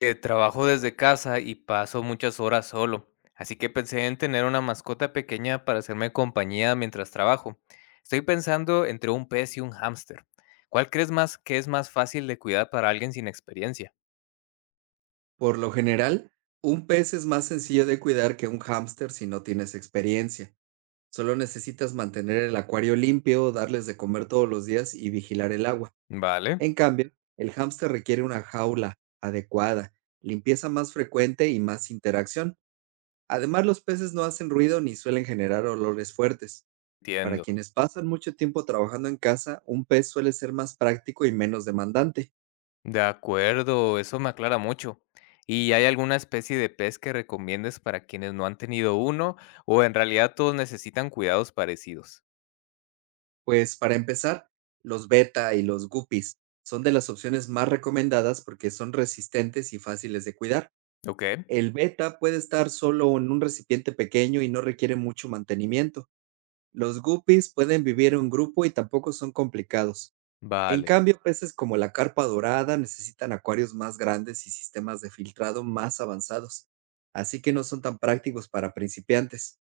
Trabajo desde casa y paso muchas horas solo, así que pensé en tener una mascota pequeña para hacerme compañía mientras trabajo. Estoy pensando entre un pez y un hámster. ¿Cuál crees más que es más fácil de cuidar para alguien sin experiencia? Por lo general, un pez es más sencillo de cuidar que un hámster si no tienes experiencia. Solo necesitas mantener el acuario limpio, darles de comer todos los días y vigilar el agua. Vale, En cambio, el hámster requiere una jaula adecuada, limpieza más frecuente y más interacción. Además, los peces no hacen ruido ni suelen generar olores fuertes. Para entiendo. quienes pasan mucho tiempo trabajando en casa, un pez suele ser más práctico y menos demandante. De acuerdo, eso me aclara mucho. ¿Y hay alguna especie de pez que recomiendes para quienes no han tenido uno o en realidad todos necesitan cuidados parecidos? Pues para empezar, los beta y los guppies son de las opciones más recomendadas porque son resistentes y fáciles de cuidar. Ok, El beta puede estar solo en un recipiente pequeño y no requiere mucho mantenimiento. Los guppies pueden vivir en grupo y tampoco son complicados. En vale. cambio, peces como la carpa dorada necesitan acuarios más grandes y sistemas de filtrado más avanzados, así que no son tan prácticos para principiantes.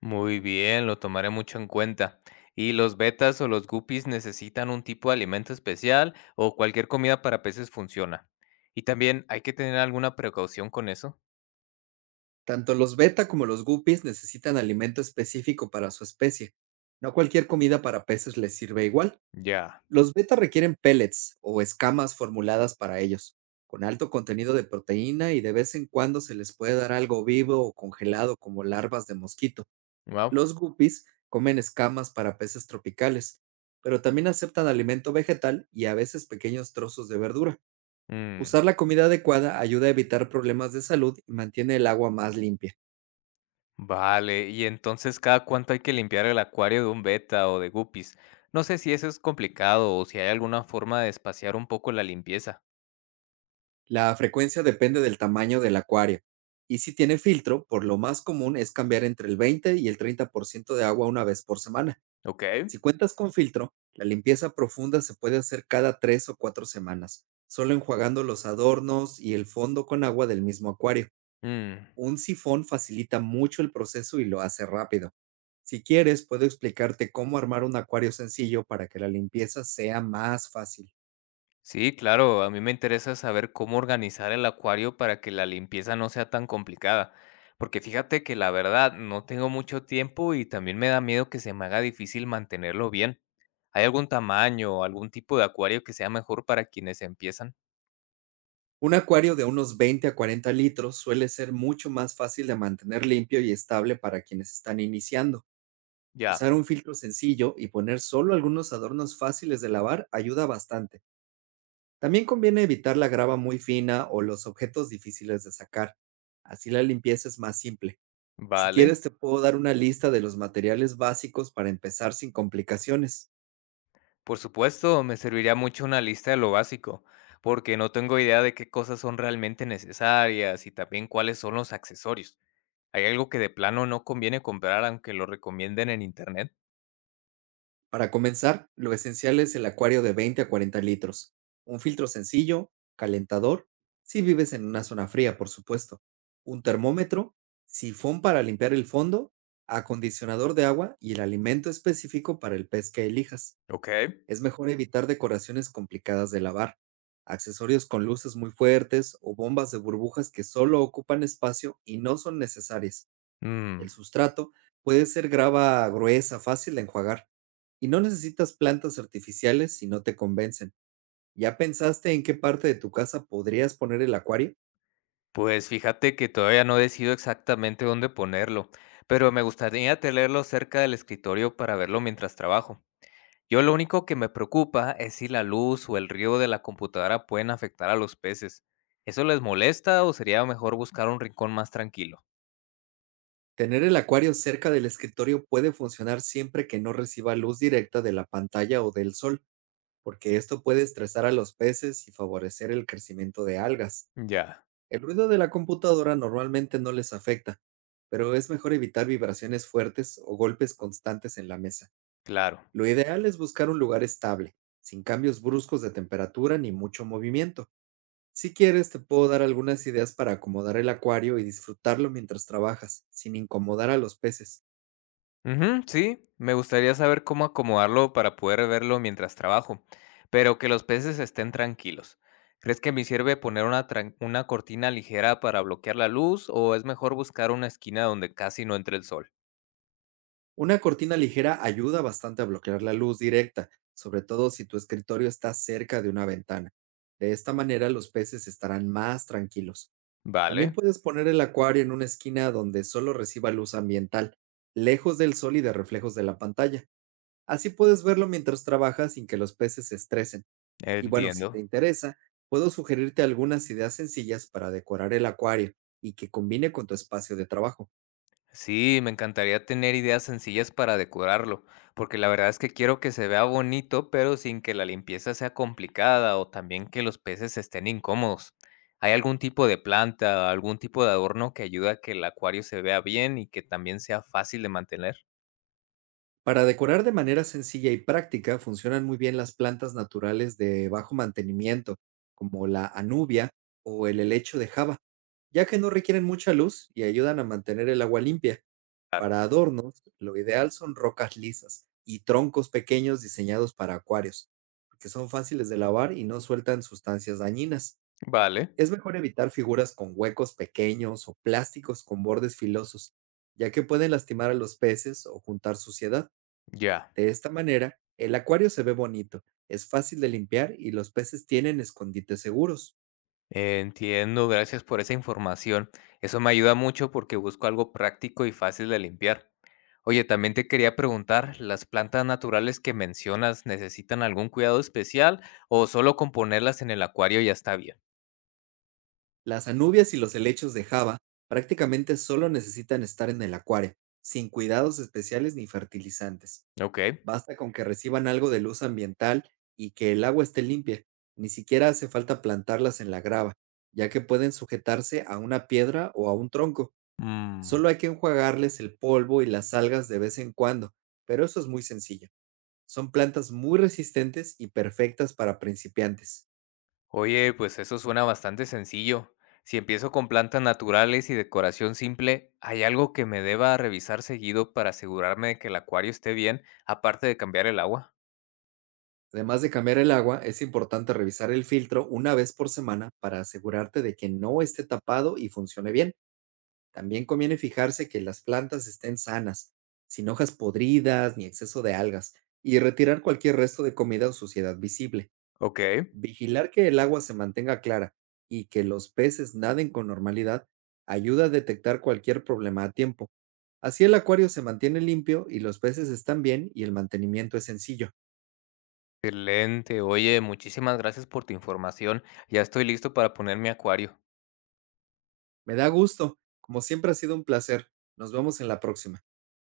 Muy bien, lo tomaré mucho en cuenta. ¿Y los betas o los guppies necesitan un tipo de alimento especial o cualquier comida para peces funciona? Y también hay que tener alguna precaución con eso. Tanto los beta como los guppies necesitan alimento específico para su especie. No cualquier comida para peces les sirve igual. Ya. Los beta requieren pellets o escamas formuladas para ellos, con alto contenido de proteína y de vez en cuando se les puede dar algo vivo o congelado como larvas de mosquito. Wow. Los guppies comen escamas para peces tropicales, pero también aceptan alimento vegetal y a veces pequeños trozos de verdura. Usar la comida adecuada ayuda a evitar problemas de salud y mantiene el agua más limpia. Vale, y entonces cada cuánto hay que limpiar el acuario de un beta o de guppies. No sé si eso es complicado o si hay alguna forma de espaciar un poco la limpieza. La frecuencia depende del tamaño del acuario. Y si tiene filtro, por lo más común es cambiar entre el 20 y el 30% de agua una vez por semana. Ok. Si cuentas con filtro, la limpieza profunda se puede hacer cada tres o cuatro semanas, solo enjuagando los adornos y el fondo con agua del mismo acuario. Un sifón facilita mucho el proceso y lo hace rápido. Si quieres, puedo explicarte cómo armar un acuario sencillo para que la limpieza sea más fácil. Sí, claro, a mí me interesa saber cómo organizar el acuario para que la limpieza no sea tan complicada, porque fíjate que la verdad no tengo mucho tiempo y también me da miedo que se me haga difícil mantenerlo bien. ¿Hay algún tamaño o algún tipo de acuario que sea mejor para quienes empiezan? Un acuario de unos 20 a 40 litros suele ser mucho más fácil de mantener limpio y estable para quienes están iniciando. Ya, Usar un filtro sencillo y poner solo algunos adornos fáciles de lavar ayuda bastante. También conviene evitar la grava muy fina o los objetos difíciles de sacar. Así la limpieza es más simple. Si vale. quieres, te puedo dar una lista de los materiales básicos para empezar sin complicaciones. Por supuesto, me serviría mucho una lista de lo básico, porque no tengo idea de qué cosas son realmente necesarias y también cuáles son los accesorios. ¿Hay algo que de plano no conviene comprar aunque lo recomienden en internet? Para comenzar, lo esencial es el acuario de 20 a 40 litros, un filtro sencillo, calentador, si vives en una zona fría, por supuesto, un termómetro, sifón para limpiar el fondo, acondicionador de agua y el alimento específico para el pez que elijas. Okey. Es mejor evitar decoraciones complicadas de lavar, accesorios con luces muy fuertes o bombas de burbujas que solo ocupan espacio y no son necesarias. Mm, El sustrato puede ser grava gruesa, fácil de enjuagar. Y no necesitas plantas artificiales si no te convencen. ¿Ya pensaste en qué parte de tu casa podrías poner el acuario? pues fíjate que todavía no decido exactamente dónde ponerlo, pero me gustaría tenerlo cerca del escritorio para verlo mientras trabajo. Yo lo único que me preocupa es si la luz o el río de la computadora pueden afectar a los peces. ¿Eso les molesta o sería mejor buscar un rincón más tranquilo? Tener el acuario cerca del escritorio puede funcionar siempre que no reciba luz directa de la pantalla o del sol, porque esto puede estresar a los peces y favorecer el crecimiento de algas. Ya, El ruido de la computadora normalmente no les afecta, pero es mejor evitar vibraciones fuertes o golpes constantes en la mesa. claro. Lo ideal es buscar un lugar estable, sin cambios bruscos de temperatura ni mucho movimiento. Si quieres, te puedo dar algunas ideas para acomodar el acuario y disfrutarlo mientras trabajas, sin incomodar a los peces. Ujú, sí, me gustaría saber cómo acomodarlo para poder verlo mientras trabajo, pero que los peces estén tranquilos. ¿Crees que me sirve poner una cortina ligera para bloquear la luz o es mejor buscar una esquina donde casi no entre el sol? Una cortina ligera ayuda bastante a bloquear la luz directa, sobre todo si tu escritorio está cerca de una ventana. De esta manera los peces estarán más tranquilos. También Vale, puedes poner el acuario en una esquina donde solo reciba luz ambiental, lejos del sol y de reflejos de la pantalla. Así puedes verlo mientras trabajas sin que los peces se estresen. Y bueno, si te entiendo. interesa, puedo sugerirte algunas ideas sencillas para decorar el acuario y que combine con tu espacio de trabajo. Sí, me encantaría tener ideas sencillas para decorarlo, porque la verdad es que quiero que se vea bonito, pero sin que la limpieza sea complicada o también que los peces estén incómodos. ¿Hay algún tipo de planta, algún tipo de adorno que ayude a que el acuario se vea bien y que también sea fácil de mantener? Para decorar de manera sencilla y práctica funcionan muy bien las plantas naturales de bajo mantenimiento, como la anubia o el helecho de Java, ya que no requieren mucha luz y ayudan a mantener el agua limpia. Claro. Para adornos, lo ideal son rocas lisas y troncos pequeños diseñados para acuarios, porque son fáciles de lavar y no sueltan sustancias dañinas. Vale, Es mejor evitar figuras con huecos pequeños o plásticos con bordes filosos, ya que pueden lastimar a los peces o juntar suciedad. ya. De esta manera, el acuario se ve bonito, es fácil de limpiar y los peces tienen escondites seguros. Entiendo, gracias por esa información. Eso me ayuda mucho porque busco algo práctico y fácil de limpiar. Oye, también te quería preguntar, ¿las plantas naturales que mencionas necesitan algún cuidado especial o solo con ponerlas en el acuario ya está bien? Las anubias y los helechos de Java prácticamente solo necesitan estar en el acuario, sin cuidados especiales ni fertilizantes. Ok. Basta con que reciban algo de luz ambiental y que el agua esté limpia. Ni siquiera hace falta plantarlas en la grava, ya que pueden sujetarse a una piedra o a un tronco. Mm, Solo hay que enjuagarles el polvo y las algas de vez en cuando, pero eso es muy sencillo. Son plantas muy resistentes y perfectas para principiantes. oye, pues eso suena bastante sencillo. Si empiezo con plantas naturales y decoración simple, ¿hay algo que me deba revisar seguido para asegurarme de que el acuario esté bien, aparte de cambiar el agua? Además de cambiar el agua, es importante revisar el filtro una vez por semana para asegurarte de que no esté tapado y funcione bien. También conviene fijarse que las plantas estén sanas, sin hojas podridas ni exceso de algas, y retirar cualquier resto de comida o suciedad visible. Ok. Vigilar que el agua se mantenga clara y que los peces naden con normalidad ayuda a detectar cualquier problema a tiempo. Así el acuario se mantiene limpio y los peces están bien y el mantenimiento es sencillo. Excelente. Oye, muchísimas gracias por tu información. Ya estoy listo para poner mi acuario. Me da gusto. Como siempre ha sido un placer. Nos vemos en la próxima.